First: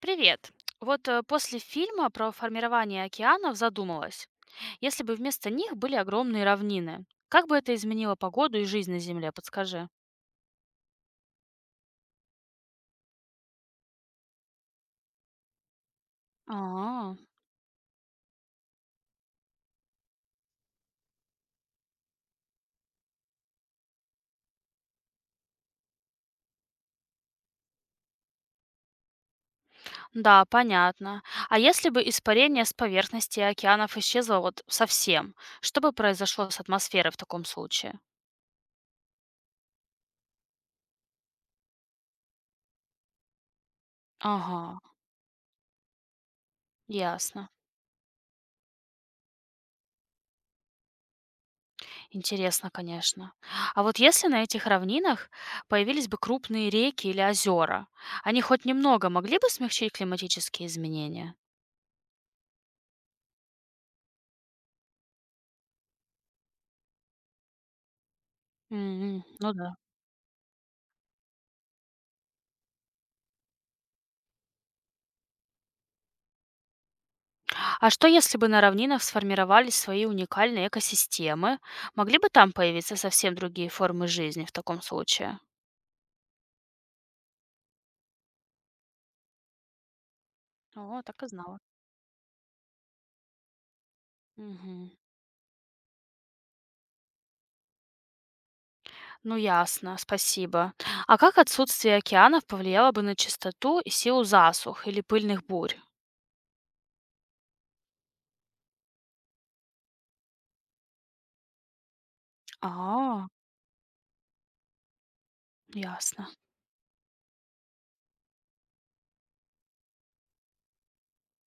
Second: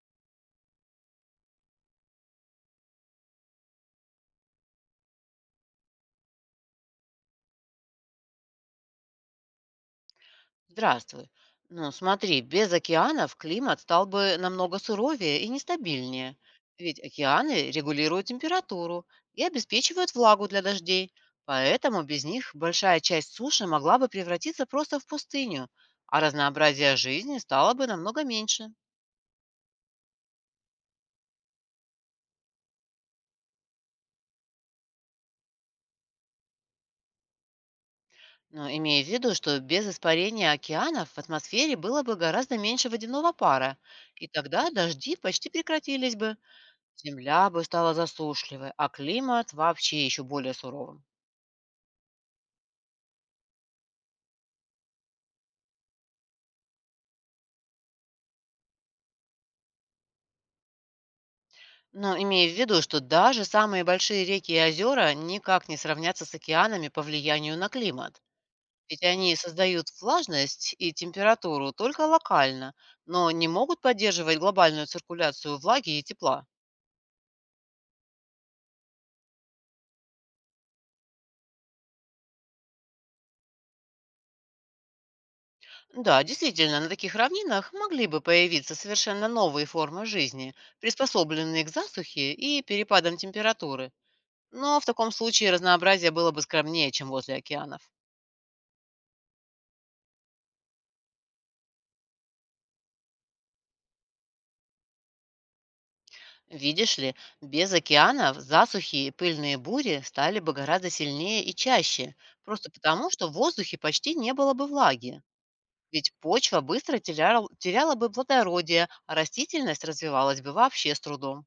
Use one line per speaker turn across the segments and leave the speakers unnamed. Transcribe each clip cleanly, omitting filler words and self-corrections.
Привет. Вот после фильма про формирование океанов задумалась. Если бы вместо них были огромные равнины, как бы это изменило погоду и жизнь на Земле, подскажи?
Здравствуй. Ну, смотри, без океанов климат стал бы намного суровее и нестабильнее, ведь
А,
океаны регулируют температуру и обеспечивают влагу для дождей, поэтому без них большая часть суши могла бы превратиться просто в пустыню, а разнообразие жизни стало бы намного меньше.
да, понятно. А если бы испарение с поверхности океанов исчезло вот совсем, что бы произошло с атмосферой в таком случае?
Но имея в виду, что без испарения океанов в атмосфере было бы гораздо меньше водяного пара, и
Ага,
тогда дожди почти прекратились бы. Земля
ясно.
бы стала засушливой, а климат вообще еще более суровым.
Интересно, конечно. А вот если на этих равнинах появились бы крупные реки или озера, они хоть немного могли бы смягчить климатические изменения?
Но имея в виду, что даже самые большие реки и озера никак не сравнятся с океанами по влиянию на климат. Ведь
М,
они
ну да.
создают влажность и температуру только локально, но не могут поддерживать глобальную циркуляцию влаги и тепла.
А что если бы на равнинах сформировались свои уникальные экосистемы? Могли бы там появиться совсем другие формы жизни в таком случае?
Да, действительно, на таких равнинах могли бы появиться совершенно новые формы жизни,
О, так и знала.
приспособленные к засухе и перепадам температуры, но в
Мгм.
таком случае разнообразие было бы скромнее, чем возле океанов.
Ну ясно, спасибо. А как отсутствие океанов повлияло бы на чистоту и силу засух или пыльных бурь?
Видишь ли, без океанов засухи и пыльные бури стали бы гораздо сильнее и чаще, просто потому,
А,
что в воздухе почти не было бы влаги. Ведь
ясно.
почва быстро теряла бы плодородие, а растительность развивалась бы вообще с трудом.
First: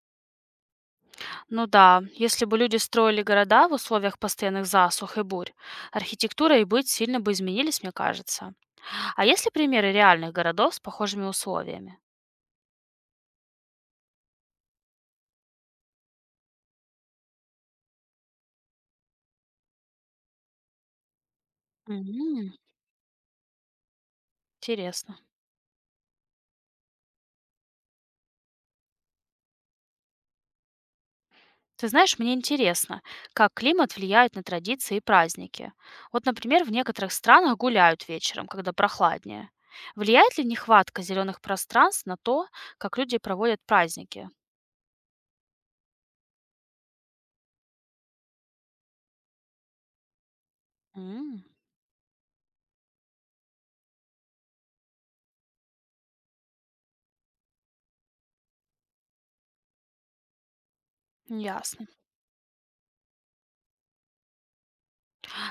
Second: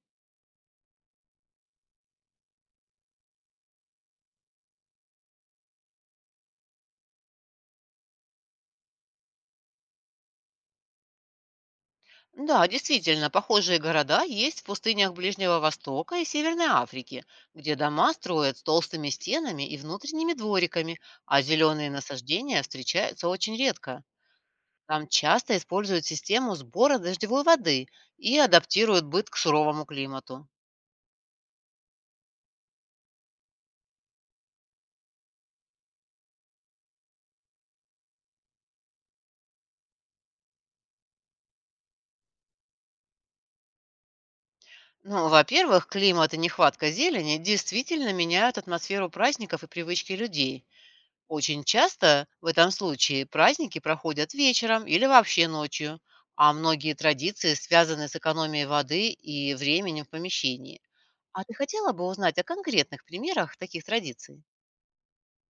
Ну да, если бы люди строили города в условиях постоянных засух и бурь, архитектура и быт сильно бы изменились, мне кажется. А есть ли примеры реальных городов с похожими условиями?
Да, действительно, похожие города есть в пустынях Ближнего Востока и Северной Африки, где дома строят с толстыми стенами и внутренними двориками, а зеленые
М,
насаждения встречаются очень редко. Там
интересно.
часто используют систему сбора дождевой воды и адаптируют быт к суровому климату.
Ты знаешь, мне интересно, как климат влияет на традиции и праздники. Вот, например, в некоторых странах гуляют вечером, когда прохладнее. Влияет ли нехватка зеленых пространств на то, как люди проводят праздники?
Ну, во-первых, климат и нехватка зелени действительно меняют атмосферу праздников и привычки людей.
М,
Очень часто в этом случае праздники проходят вечером или вообще ночью, а многие традиции связаны с экономией воды и временем в помещении. А ты
ясно.
хотела бы узнать о конкретных примерах таких традиций?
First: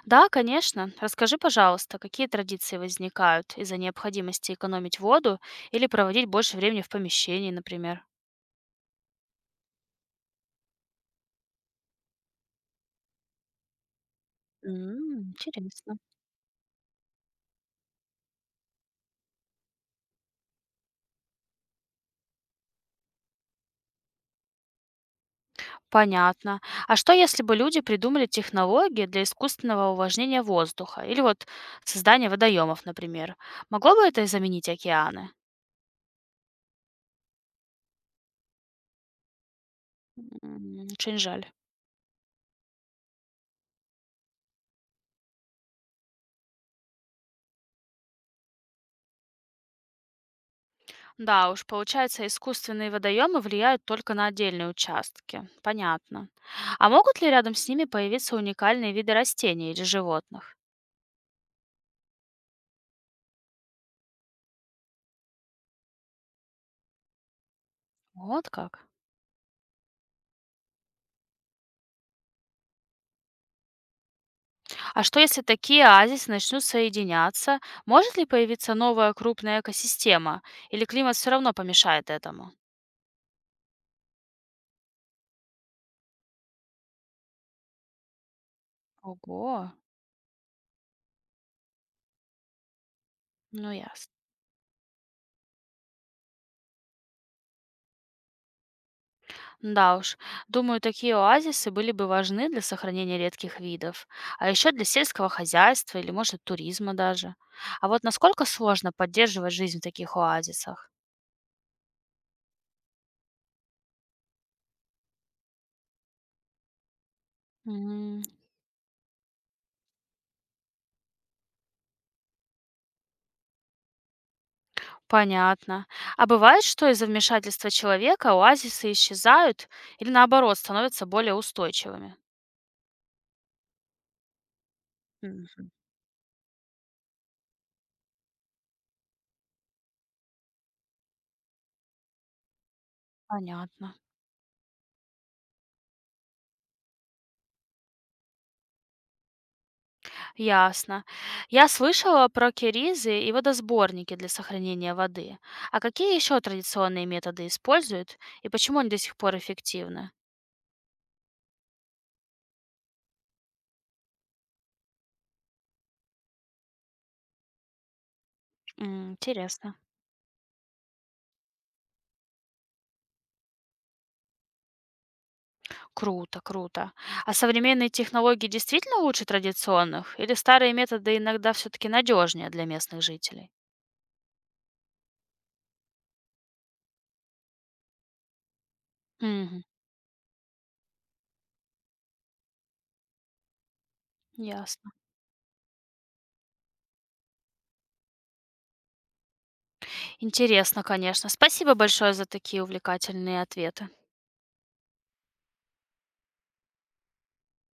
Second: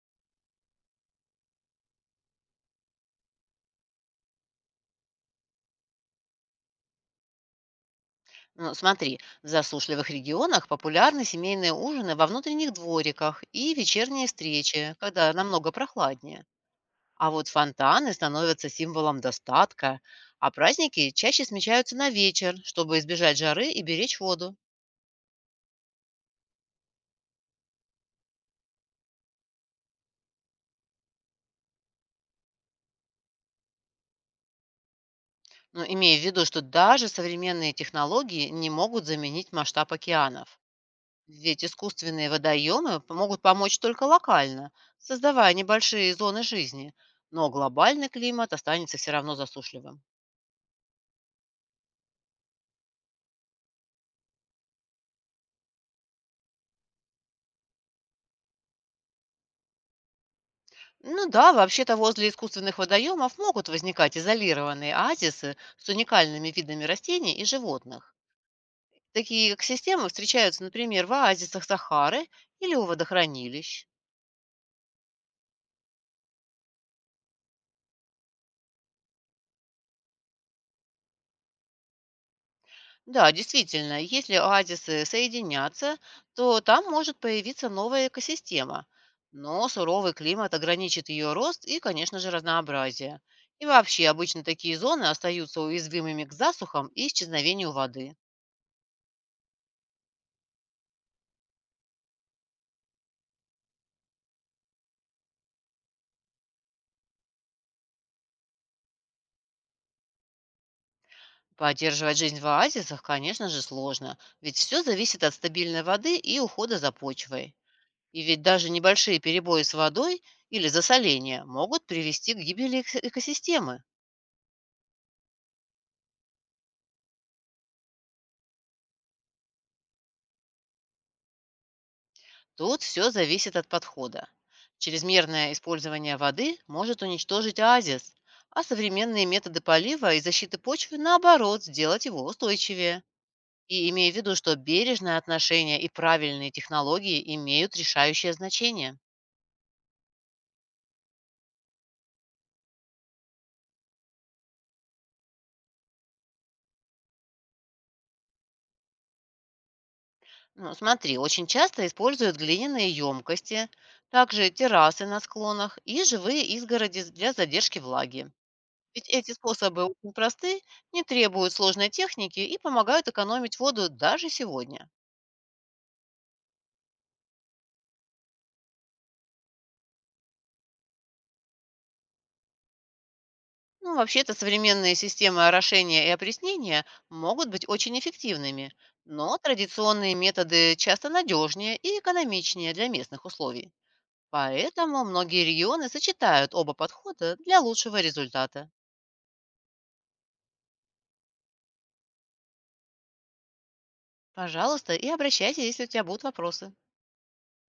Да, конечно. Расскажи, пожалуйста, какие традиции возникают из-за необходимости экономить воду или проводить больше времени в помещении, например?
Ну, смотри, в засушливых регионах популярны семейные ужины во внутренних двориках и вечерние встречи,
М,
когда намного
интересно.
прохладнее. А вот фонтаны становятся символом достатка, а праздники чаще смещаются на вечер, чтобы избежать жары и беречь воду.
Понятно. А что, если бы люди придумали технологии для искусственного увлажнения воздуха или вот создания водоемов, например? Могло бы это заменить океаны?
Но имея в виду, что даже современные технологии не могут заменить масштаб океанов.
М, очень жаль.
Ведь искусственные водоемы п- могут помочь только локально, создавая небольшие зоны жизни. Но глобальный климат останется все равно засушливым.
Да уж, получается, искусственные водоемы влияют только на отдельные участки. Понятно. А могут ли рядом с ними появиться уникальные виды растений или животных?
Ну да, вообще-то возле искусственных водоемов могут возникать изолированные оазисы с уникальными видами растений и животных.
Вот как.
Такие экосистемы встречаются, например, в оазисах Сахары или у водохранилищ.
А что если такие оазисы начнут соединяться? Может ли появиться новая крупная экосистема? Или климат все равно помешает этому?
Да, действительно, если оазисы соединятся, то там может появиться новая экосистема. Но
Ого,
суровый климат ограничит ее рост и, конечно же, разнообразие. И
ну
вообще,
ясно.
обычно такие зоны остаются уязвимыми к засухам и исчезновению воды.
Да уж, думаю, такие оазисы были бы важны для сохранения редких видов, а еще для сельского хозяйства или, может, туризма даже. А вот насколько сложно поддерживать жизнь в таких оазисах?
Поддерживать жизнь в оазисах, конечно же, сложно, ведь все зависит от стабильной воды и ухода за почвой.
М,
И ведь даже небольшие перебои с водой или засоление могут привести к гибели экосистемы.
понятно. А бывает, что из-за вмешательства человека оазисы исчезают или наоборот становятся более устойчивыми?
Тут все зависит от подхода. Чрезмерное
М,
использование воды может уничтожить оазис, а современные методы полива и защиты почвы, наоборот, сделать его устойчивее. И
понятно.
имея в виду, что бережное отношение и правильные технологии имеют решающее значение.
Ясно. Я слышала про киризы и водосборники для сохранения воды. А какие еще традиционные методы используют и почему они до сих пор эффективны?
Ну, смотри, очень часто используют глиняные емкости, также террасы на склонах и живые изгороди для задержки влаги. Ведь
М,
эти
интересно.
способы очень просты, не требуют сложной техники и помогают экономить воду даже сегодня.
Круто, круто. А современные технологии действительно лучше традиционных или старые методы иногда все-таки надежнее для местных жителей?
Ну, вообще-то современные системы орошения и опреснения могут быть очень эффективными, но
Мгм.
традиционные методы часто надежнее и экономичнее для местных условий.
Ясно.
Поэтому многие регионы сочетают оба подхода для лучшего результата.
Интересно, конечно. Спасибо большое за такие увлекательные ответы.
Пожалуйста, и обращайся, если у тебя будут вопросы.